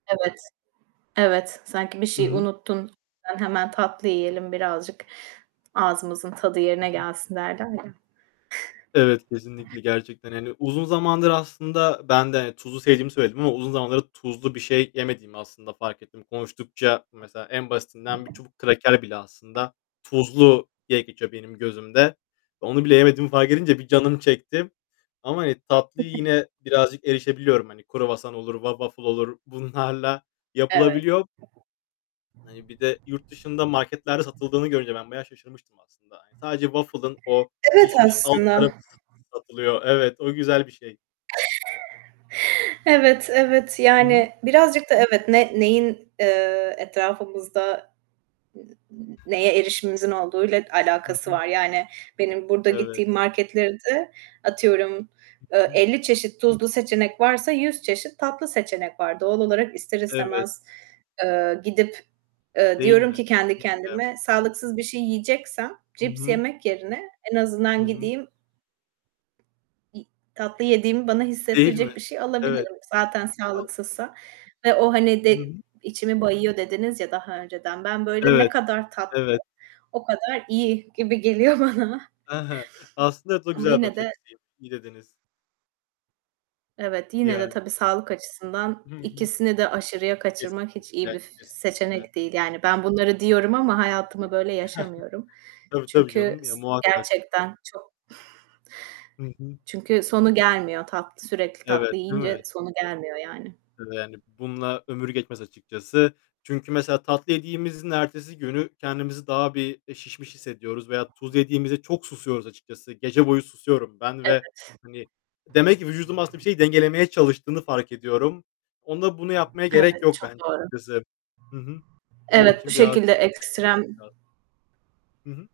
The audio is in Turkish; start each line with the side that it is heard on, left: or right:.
right: Evet, evet. Sanki bir şeyi
left: Hıı.
right: unuttun, ben hemen tatlı yiyelim birazcık, ağzımızın tadı
left: Hı
right: yerine
left: hı.
right: gelsin [unintelligible]
left: Evet, kesinlikle gerçekten. Hani, uzun zamandır aslında ben de tuzlu sevdiğimi söyledim ama uzun zamandır tuzlu bir şey yemediğimi aslında fark ettim. Konuştukça mesela en basitinden bir çubuk kraker bile aslında tuzlu diye geçiyor benim gözümde. Onu bile yemediğimi fark edince bir canım çekti ama, hani, tatlıyı yine birazcık erişebiliyorum. Hani, kruvasan olur wa waffle olur, bunlarla
right: Evet.
left: yapılabiliyor. Hani, bir de yurt dışında marketlerde satıldığını görünce ben bayağı şaşırmıştım aslında. Hani, sadece waffle'ın o
right: Evet
left: pişmiş alt
right: aslında.
left: tarafı s satılıyor. Evet. O güzel bir şey.
right: Evet, evet
left: Hı hı.
right: yani birazcık da evet, ne neyin, eee, etrafımızda n n neye erişimimizin olduğuyla
left: Hı
right: alakası
left: hı.
right: var, yani, benim burada
left: Evet.
right: gittiğim marketlerde atıyorum,
left: Hı
right: eee,
left: hı.
right: 50 çeşit tuzlu seçenek varsa 100 çeşit tatlı seçenek var. Doğal olarak ister
left: Evet.
right: istemez, eee, gidip, eee,
left: Değil
right: diyorum
left: mi?
right: ki kendi
left: Kesinlikle yap
right: kendime, sağlıksız bir şey yiyeceksem
left: I
right: cips
left: hı.
right: yemek yerine en
left: Hı
right: azından
left: hı.
right: gideyim İ tatlı yediğimi bana
left: Değil mi?
right: hissettirecek bir şey
left: Evet.
right: alabilirim. Zaten
left: A
right: sağlıksızsa ve o, hani,
left: Hı hı.
right: de içimi bayıyor dediniz, ya, daha önceden, ben böyle ne
left: Evet.
right: kadar tatlı,
left: Evet.
right: o kadar iyi gibi geliyor bana
left: E he. Aslında evet o
right: Ama
left: güzel
right: yine
left: bakış
right: de
left: açısı i iyi dediniz.
right: Evet, yine de
left: Yani.
right: tabii sağlık açısından,
left: Hı hı.
right: ikisini de aşırıya kaçırmak hiç iyi
left: Kesinlikle
right: bir f
left: kesinlikle.
right: seçenek değil, yani, ben bunları diyorum ama
left: [unintelligible]
right: hayatımı böyle yaşamıyorum.
left: Tabii tabii
right: Çünkü
left: canım, ya,
right: s
left: muhakkak.
right: gerçekten çok
left: Hı hı.
right: çünkü sonu gelmiyor. Tatlı, sürekli
left: Evet,
right: tatlı
left: değil
right: yiyince
left: mi?
right: sonu gelmiyor yani.
left: [unintelligible] Yani, bununla ömür geçmez açıkçası. Çünkü mesela tatlı yediğimizin ertesi günü, kendimizi daha bir, eee, şişmiş hissediyoruz veya tuz yediğimizde çok susuyoruz açıkçası. Gece boyu susuyorum ben ve,
right: Evet.
left: hani, demek ki vücudum aslında bir şeyi dengelemeye çalıştığını fark ediyorum. Onda bunu yapmaya gerek
right: Evet,
left: yok
right: çok
left: bence
right: doğru.
left: açıkçası. Hı hı. Onun
right: Evet, bu
left: için biraz.
right: şekilde ekstrem
left: [unintelligible] Hı hı.